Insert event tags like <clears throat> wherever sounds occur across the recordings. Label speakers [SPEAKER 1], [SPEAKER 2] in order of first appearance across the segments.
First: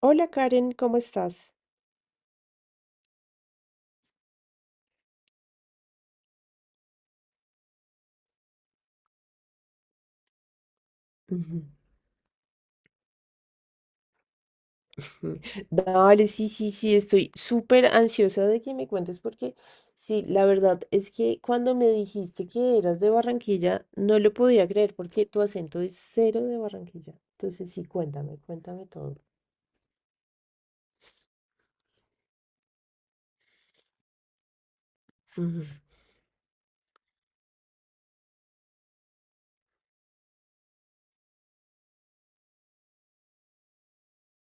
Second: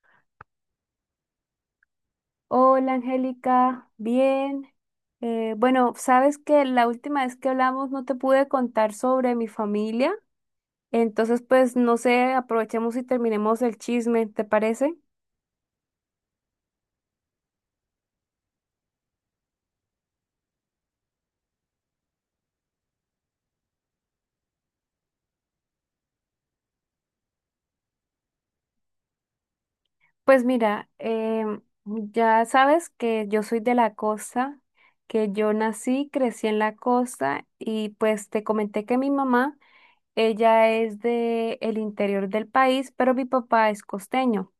[SPEAKER 1] Hola Karen, ¿cómo estás?
[SPEAKER 2] Hola Angélica, bien. Bueno, sabes que la última vez que hablamos no te pude contar sobre mi familia, entonces
[SPEAKER 1] Ujú.
[SPEAKER 2] pues no sé, aprovechemos y terminemos el chisme, ¿te parece?
[SPEAKER 1] <laughs> Dale, sí, sí, sí, estoy súper ansiosa de que me cuentes porque sí, la verdad es que cuando me dijiste que eras de Barranquilla, no lo podía creer porque tu acento es cero de Barranquilla. Entonces sí, cuéntame, cuéntame todo.
[SPEAKER 2] Pues mira, ya sabes que yo soy de la costa, que yo
[SPEAKER 1] Ujú,
[SPEAKER 2] nací, crecí en la costa y pues te comenté que mi mamá, ella es de el interior del país, pero mi papá es costeño.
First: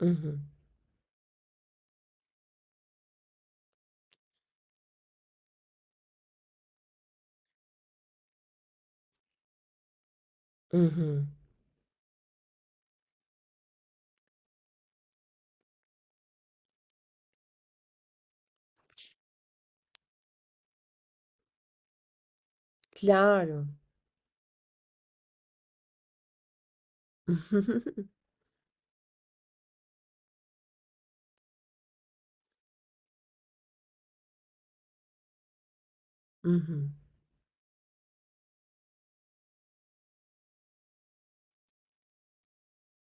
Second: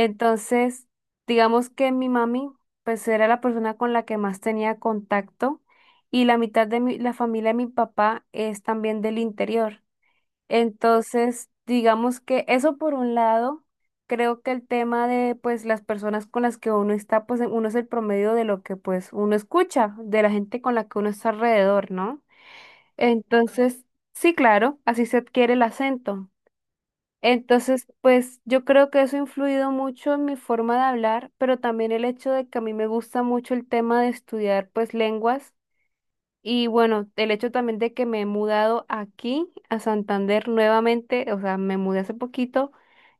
[SPEAKER 1] ujú,
[SPEAKER 2] digamos que mi mami, pues era la persona con la que más tenía contacto y la mitad de mi, la familia de mi papá es también del interior.
[SPEAKER 1] ujú.
[SPEAKER 2] Entonces, digamos que eso por un lado, creo que el tema de pues las personas con las que uno está, pues uno es el promedio de lo que pues uno escucha, de la gente con la que uno está alrededor, ¿no?
[SPEAKER 1] Claro.
[SPEAKER 2] Entonces, sí, claro, así se adquiere el acento. Entonces,
[SPEAKER 1] <laughs>
[SPEAKER 2] pues yo creo que eso ha influido mucho en mi forma de hablar, pero también el hecho de que a mí me gusta mucho el tema de estudiar pues lenguas y
[SPEAKER 1] Ujú.
[SPEAKER 2] bueno, el hecho también de que me he mudado aquí a Santander nuevamente, o sea, me mudé hace poquito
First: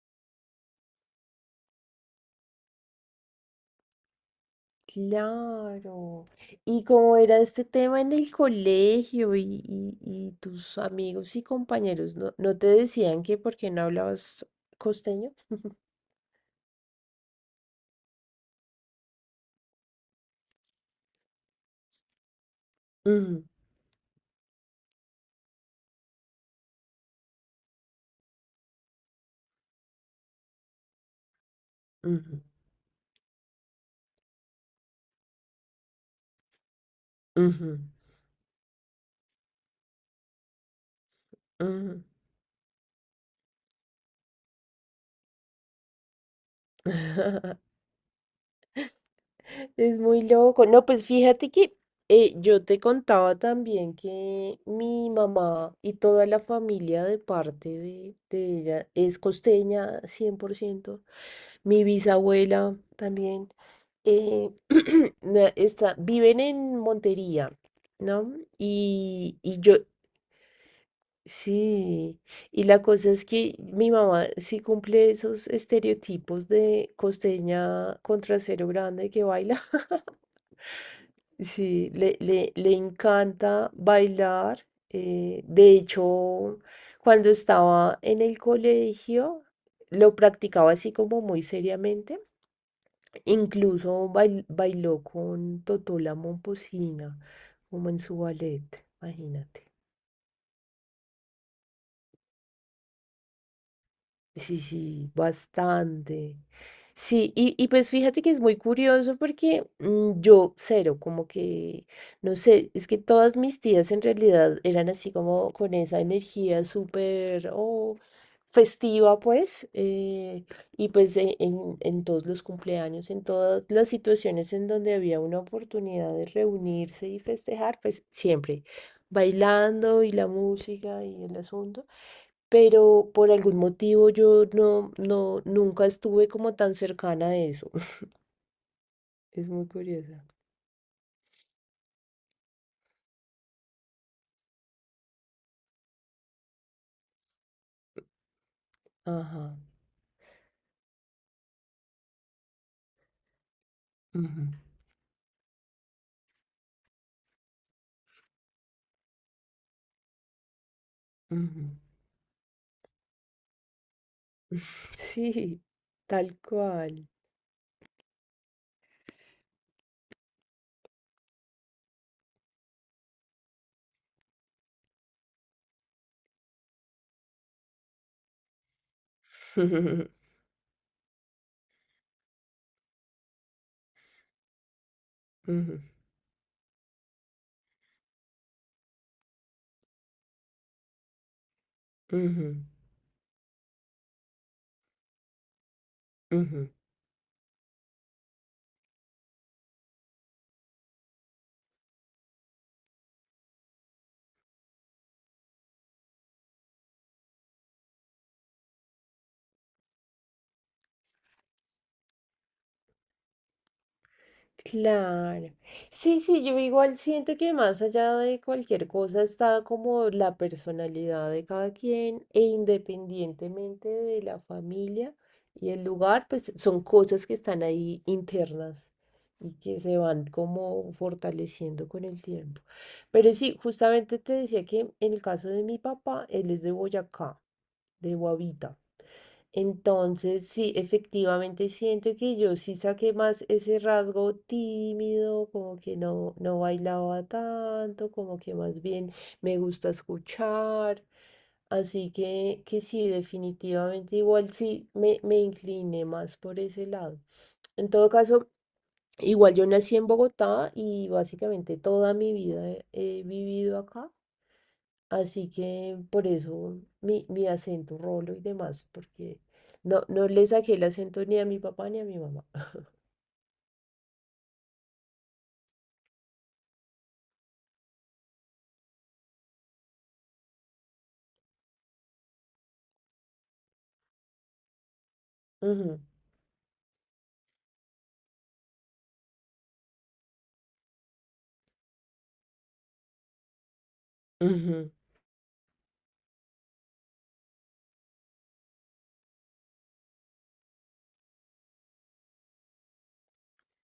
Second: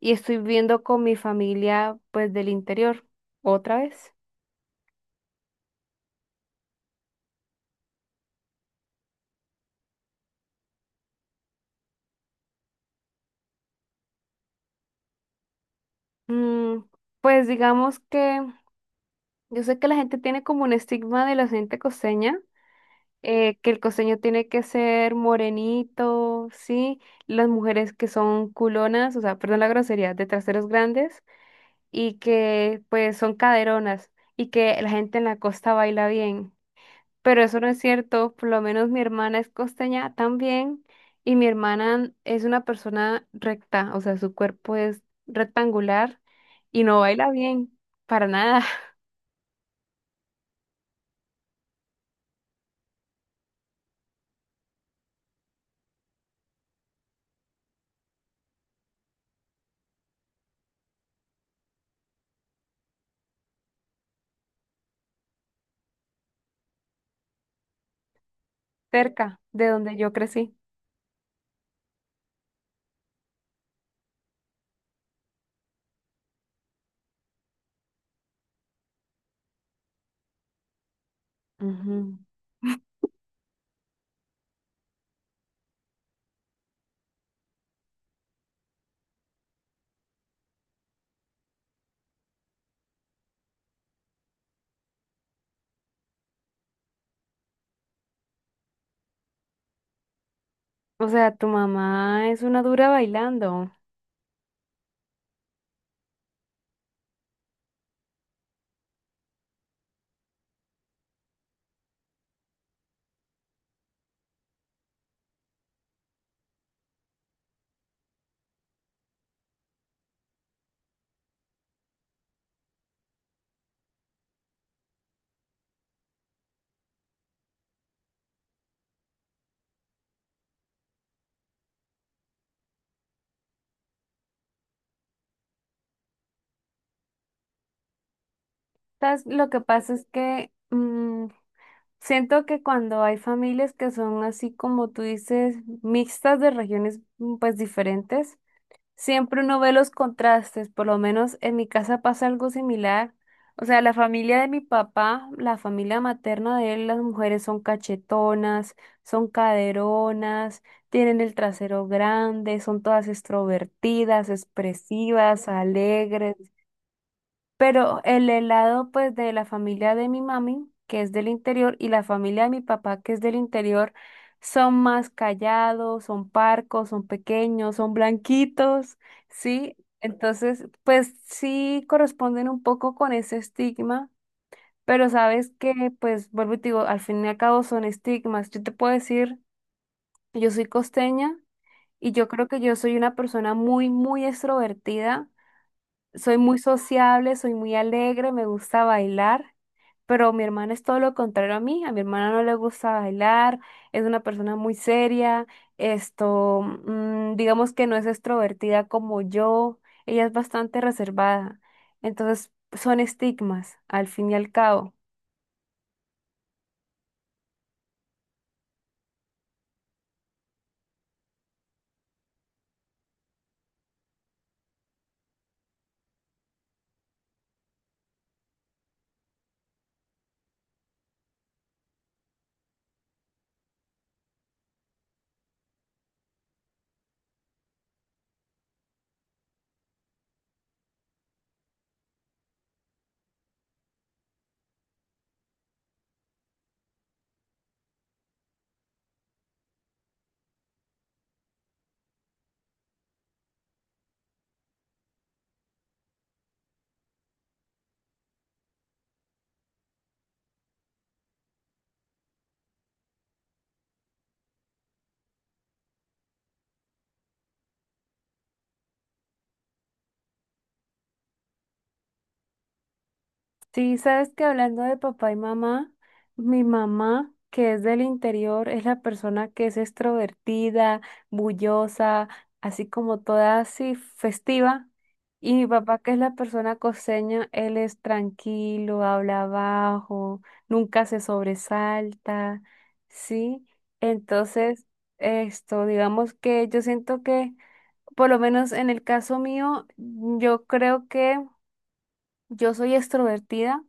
[SPEAKER 2] y estoy viviendo con mi familia pues del interior otra vez.
[SPEAKER 1] Claro. ¿Y cómo era este tema en el colegio y tus amigos y compañeros? ¿No, no te decían que por qué no hablabas costeño?
[SPEAKER 2] Mm, pues digamos que yo sé que la gente tiene como un estigma de la gente costeña
[SPEAKER 1] Ujú,
[SPEAKER 2] que el costeño tiene que ser morenito, ¿sí? Las mujeres que son culonas, o sea, perdón la grosería, de traseros grandes y
[SPEAKER 1] ujú,
[SPEAKER 2] que pues son caderonas y que la gente en la costa baila bien. Pero eso no
[SPEAKER 1] ujú,
[SPEAKER 2] es cierto, por lo menos mi hermana es costeña también y mi
[SPEAKER 1] ujú.
[SPEAKER 2] hermana es una persona recta, o sea, su cuerpo es rectangular y no baila
[SPEAKER 1] <laughs>
[SPEAKER 2] bien, para nada, <laughs>
[SPEAKER 1] Es muy loco. No, pues fíjate que yo te contaba también que mi mamá y toda la familia de parte de ella es costeña 100%. Mi bisabuela también. eh, <clears throat> está, viven en Montería, ¿no?
[SPEAKER 2] cerca
[SPEAKER 1] Y
[SPEAKER 2] de
[SPEAKER 1] yo
[SPEAKER 2] donde yo crecí.
[SPEAKER 1] sí, y la cosa es que mi mamá sí cumple esos estereotipos de costeña con trasero grande que baila. <laughs> Sí,
[SPEAKER 2] Ujú.
[SPEAKER 1] le encanta bailar. De hecho, cuando estaba en el colegio, lo practicaba así como muy seriamente. Incluso bailó con Totola Momposina, como en su ballet, imagínate.
[SPEAKER 2] O sea, tu mamá es una dura bailando.
[SPEAKER 1] Sí, sí, bastante. Sí, y pues fíjate que es muy curioso porque yo cero, como que, no sé, es que todas mis tías en realidad eran así como con esa energía súper oh, festiva, pues, y pues en todos los cumpleaños, en todas las situaciones en donde había una oportunidad de reunirse y festejar, pues siempre bailando y la música y el asunto, pero por algún motivo yo no, no, nunca estuve como tan cercana a eso. <laughs>
[SPEAKER 2] ¿Sabes?
[SPEAKER 1] Es
[SPEAKER 2] Lo que
[SPEAKER 1] muy
[SPEAKER 2] pasa es
[SPEAKER 1] curiosa.
[SPEAKER 2] que mm, siento que cuando hay familias que son así como tú dices, mixtas de regiones pues diferentes, siempre
[SPEAKER 1] Ajá.
[SPEAKER 2] uno ve los contrastes. Por lo menos en mi casa pasa algo similar. O sea, la familia
[SPEAKER 1] Ujú,
[SPEAKER 2] de mi papá, la familia materna de él, las mujeres son cachetonas, son caderonas, tienen el
[SPEAKER 1] ujú.
[SPEAKER 2] trasero grande, son todas extrovertidas,
[SPEAKER 1] <laughs>
[SPEAKER 2] expresivas,
[SPEAKER 1] Sí,
[SPEAKER 2] alegres.
[SPEAKER 1] tal cual.
[SPEAKER 2] Pero el helado, pues, de la familia de mi mami, que es del interior, y la familia de mi papá, que es del interior, son más callados, son parcos, son pequeños, son blanquitos, ¿sí?
[SPEAKER 1] <laughs>
[SPEAKER 2] Entonces, pues sí corresponden un poco con ese estigma, pero sabes que,
[SPEAKER 1] Ujú,
[SPEAKER 2] pues, vuelvo y te digo, al fin y al cabo son estigmas. Yo te puedo decir, yo soy costeña y yo creo que
[SPEAKER 1] ujú,
[SPEAKER 2] yo soy una persona muy, muy extrovertida, soy muy
[SPEAKER 1] ujú.
[SPEAKER 2] sociable, soy muy alegre, me gusta bailar, pero mi hermana es todo lo contrario a mí. A mi hermana no le gusta bailar, es una persona muy seria, esto, digamos que no es extrovertida como yo, ella es bastante reservada. Entonces, son estigmas, al fin y al cabo.
[SPEAKER 1] Claro. Sí, sí, yo igual siento que más allá de cualquier cosa está como la personalidad de cada quien e independientemente de la familia y el lugar, pues son cosas que están ahí internas y que se van como fortaleciendo con el tiempo. Pero sí, justamente te decía que en el caso de mi papá, él es de Boyacá, de Guavita. Entonces, sí, efectivamente siento que yo sí saqué más ese rasgo tímido, como que no, no bailaba tanto, como que más bien me gusta escuchar. Así que sí, definitivamente igual sí me incliné más por ese lado. En todo caso, igual yo nací en Bogotá y básicamente toda mi vida he vivido acá, así que por eso mi acento rolo y demás, porque no, no le saqué el acento ni a mi papá ni a mi mamá.
[SPEAKER 2] Sí, sabes que hablando de papá y mamá, mi mamá, que es del interior, es la persona que es extrovertida, bullosa, así como toda así festiva. Y mi papá,
[SPEAKER 1] Ujú,
[SPEAKER 2] que es la persona costeña, él es tranquilo, habla bajo, nunca se sobresalta, ¿sí? Entonces,
[SPEAKER 1] ujú,
[SPEAKER 2] esto, digamos que yo siento que, por lo menos en el caso mío, yo creo que... Yo soy extrovertida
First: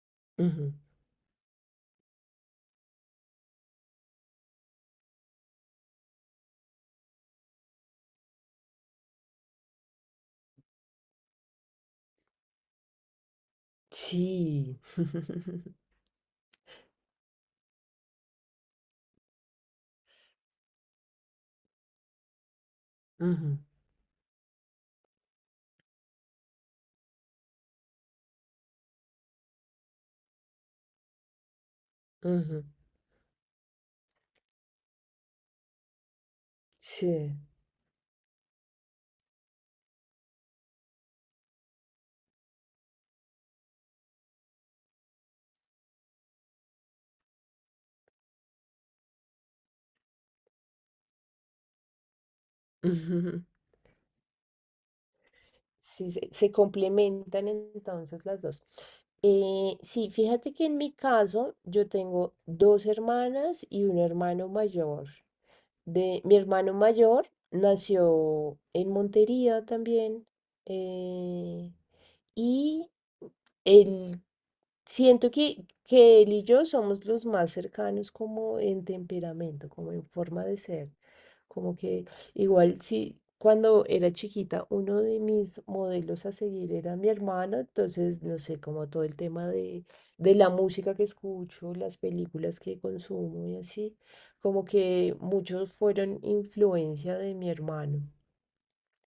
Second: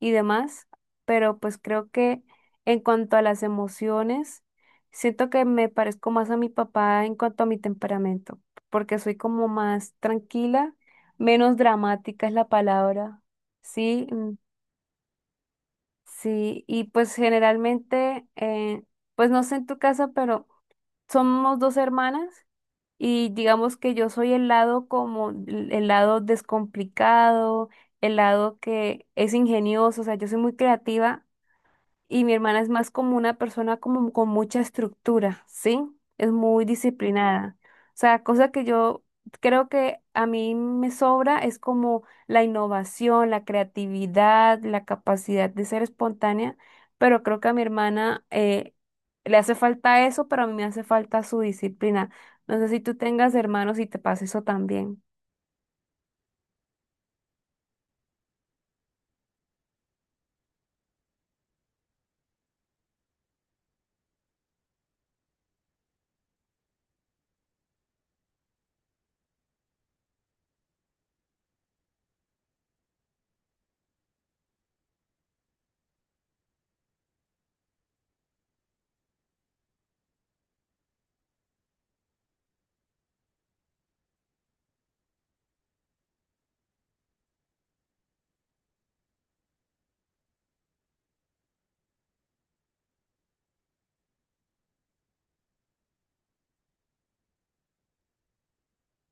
[SPEAKER 2] y demás,
[SPEAKER 1] ujú.
[SPEAKER 2] pero pues creo que en cuanto a las emociones, siento que me parezco más a mi papá en cuanto a mi temperamento, porque soy como más tranquila, menos dramática es la palabra. Sí, mm,
[SPEAKER 1] Sí. <laughs>
[SPEAKER 2] sí, y pues generalmente, pues no sé en tu casa, pero somos dos hermanas y
[SPEAKER 1] Ujú,
[SPEAKER 2] digamos que yo soy el lado como el lado descomplicado, el lado que es ingenioso, o sea, yo soy muy creativa y mi hermana
[SPEAKER 1] ujú.
[SPEAKER 2] es más como una persona como con mucha estructura, ¿sí? Es muy
[SPEAKER 1] Sí.
[SPEAKER 2] disciplinada. O sea, cosa que yo creo que a mí me sobra es como la innovación, la creatividad, la capacidad de ser espontánea, pero creo que a mi hermana le hace falta eso, pero a mí me hace falta su disciplina. No sé si tú tengas
[SPEAKER 1] <laughs>
[SPEAKER 2] hermanos y te pasa eso también.
[SPEAKER 1] Sí, se complementan entonces las dos. Sí, fíjate que en mi caso yo tengo dos hermanas y un hermano mayor. De mi hermano mayor nació en Montería también. eh, y Él, siento que él y yo somos los más cercanos como en temperamento, como en forma de ser. Como que igual si cuando era chiquita uno de mis modelos a seguir era mi hermano, entonces no sé, como todo el tema de la música que escucho, las películas que consumo y así como que muchos fueron influencia de mi hermano.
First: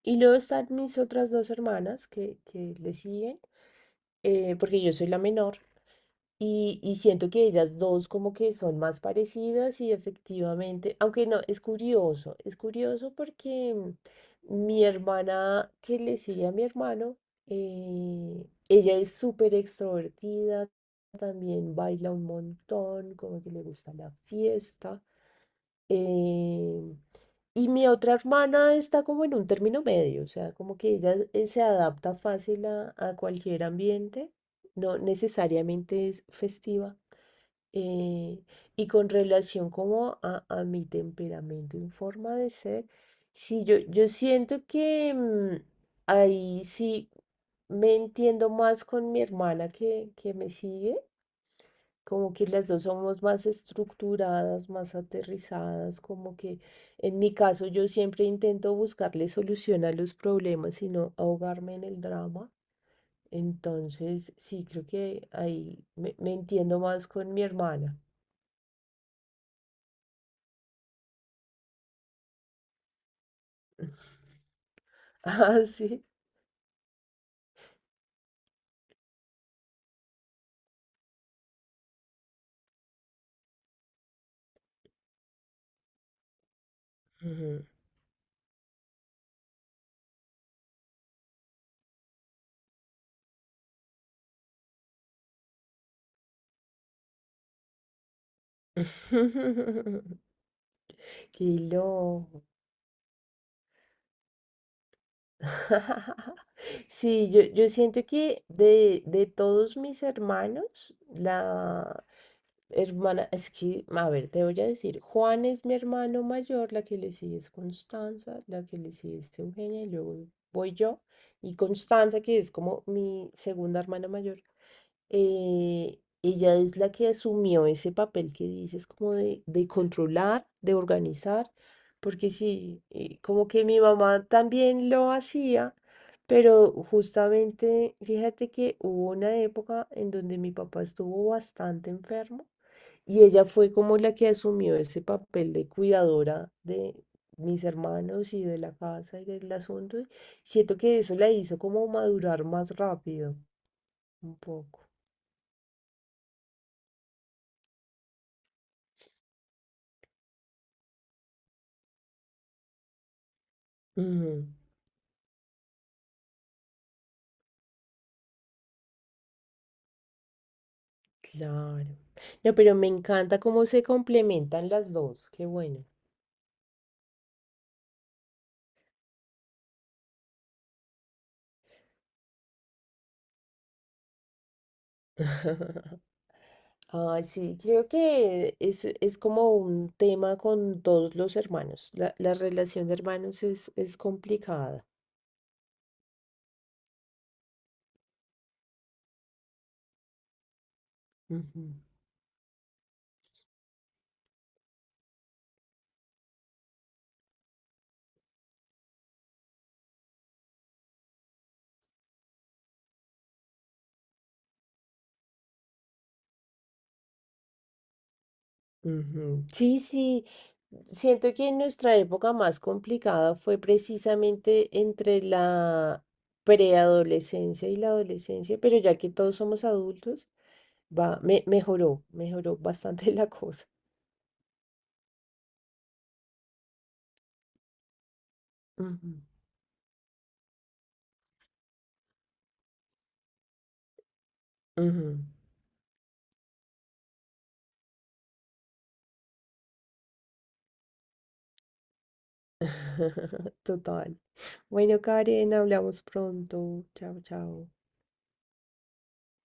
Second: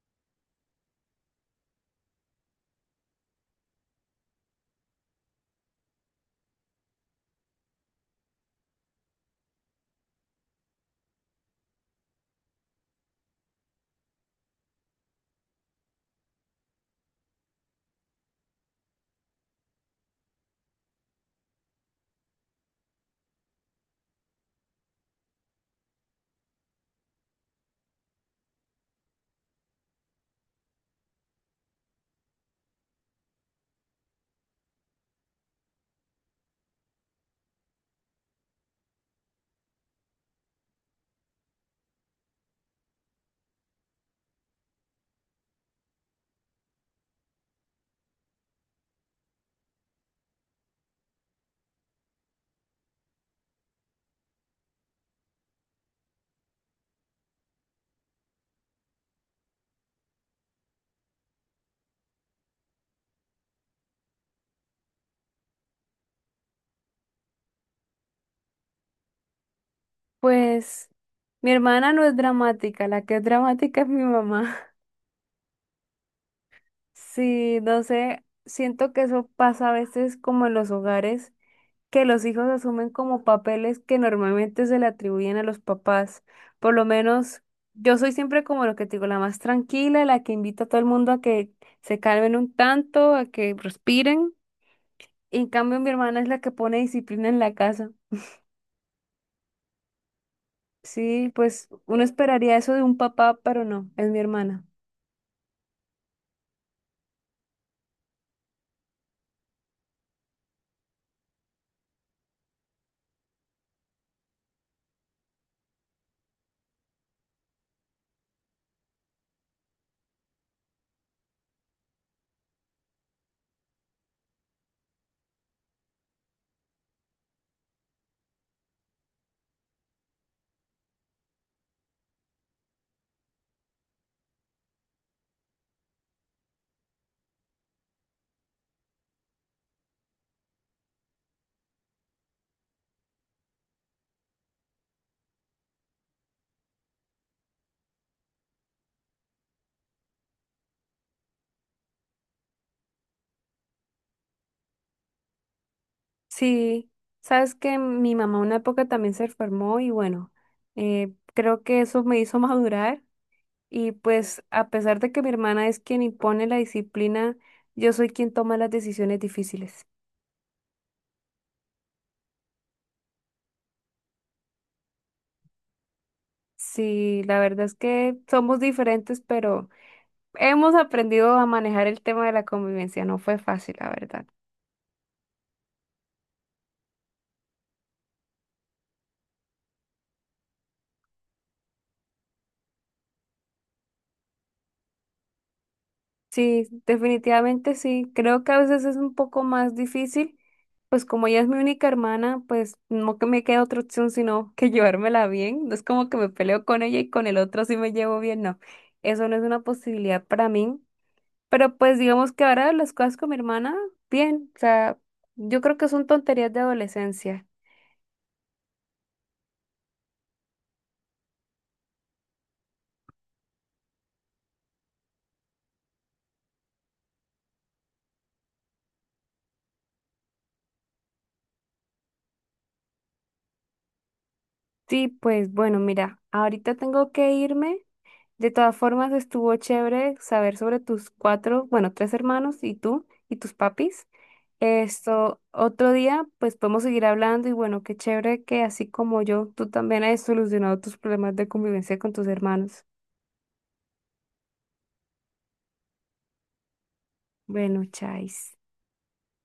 [SPEAKER 1] Y luego están mis otras dos hermanas que le siguen, porque yo soy la menor. Y siento que ellas dos como que son más parecidas y efectivamente, aunque no, es curioso porque mi hermana que le sigue a mi hermano, ella es súper extrovertida, también baila un montón, como que le gusta la fiesta. Eh, y mi otra hermana está como en un término medio, o sea, como que ella se adapta fácil a cualquier ambiente, no necesariamente es festiva. eh, y con relación como a mi temperamento y forma de ser, sí, yo siento que ahí sí me entiendo más con mi hermana que me sigue. Como que las dos somos más estructuradas, más aterrizadas, como que en mi caso yo siempre intento buscarle solución a los problemas y no ahogarme en el drama. Entonces, sí, creo que ahí me entiendo más con mi hermana.
[SPEAKER 2] Pues mi hermana no es dramática, la que es dramática es mi mamá.
[SPEAKER 1] <laughs> Ah, sí.
[SPEAKER 2] Sí, no sé, siento que eso pasa a veces como en los hogares, que los hijos asumen como papeles que normalmente se le atribuyen a los papás. Por lo menos
[SPEAKER 1] Ujú.
[SPEAKER 2] yo soy siempre como lo que te digo, la más tranquila, la que invita a todo el mundo a que se calmen un tanto, a que respiren. Y en cambio mi hermana es la que pone disciplina en la casa.
[SPEAKER 1] <laughs>
[SPEAKER 2] Sí,
[SPEAKER 1] Qué
[SPEAKER 2] pues uno
[SPEAKER 1] loco.
[SPEAKER 2] esperaría eso de un papá, pero no, es mi hermana.
[SPEAKER 1] <laughs> Sí, yo siento que de todos mis hermanos, la, hermana, es que, a ver, te voy a decir, Juan es mi hermano mayor, la que le sigue es Constanza, la que le sigue es Eugenia, y luego voy yo, y Constanza, que es como mi segunda hermana mayor, ella es la que asumió ese papel que dices, como de controlar, de organizar, porque sí, como que mi mamá también lo hacía, pero justamente, fíjate que hubo una época en donde mi papá estuvo bastante enfermo. Y ella fue como la que asumió ese papel de cuidadora de mis hermanos y de la casa y del asunto, y siento que eso la hizo como madurar más rápido, un poco.
[SPEAKER 2] Sí, sabes que mi mamá una época también se enfermó y bueno, creo que eso me hizo <laughs> madurar y pues
[SPEAKER 1] Ujú,
[SPEAKER 2] a pesar de que mi hermana es quien impone la disciplina, yo soy quien toma las decisiones difíciles.
[SPEAKER 1] claro. No, pero me encanta cómo se complementan las dos. Qué bueno.
[SPEAKER 2] Sí, la verdad es que somos diferentes, pero hemos aprendido a manejar el tema de la convivencia. No fue fácil, la verdad.
[SPEAKER 1] <laughs> Ah, sí, creo que es como un tema con todos los hermanos. La relación de hermanos es complicada.
[SPEAKER 2] Sí, definitivamente sí. Creo que a veces es un poco más difícil, pues como ella es mi
[SPEAKER 1] Ujú.
[SPEAKER 2] única hermana, pues no que me quede otra opción sino que <laughs> llevármela bien. No es como que me peleo con ella y con el otro sí me llevo bien, no. Eso no es una posibilidad para mí. Pero pues digamos que ahora las cosas con mi hermana, bien. O sea, yo creo que son tonterías de adolescencia.
[SPEAKER 1] Ujú. Sí, sí, siento que nuestra época más complicada fue precisamente entre la preadolescencia y la adolescencia, pero ya que todos somos adultos, va, me, mejoró, mejoró bastante <laughs> la cosa.
[SPEAKER 2] Sí, pues bueno, mira, ahorita tengo que irme. De todas
[SPEAKER 1] Ujú,
[SPEAKER 2] formas, estuvo chévere saber sobre tus cuatro, bueno, tres hermanos y tú y tus papis.
[SPEAKER 1] ujú.
[SPEAKER 2] Esto, otro día, pues podemos seguir hablando y bueno, qué chévere que así como yo, tú también has solucionado tus problemas de convivencia con tus hermanos.
[SPEAKER 1] <laughs> Total. Bueno, Karen, hablamos pronto. Chao, chao.
[SPEAKER 2] Bueno, chais.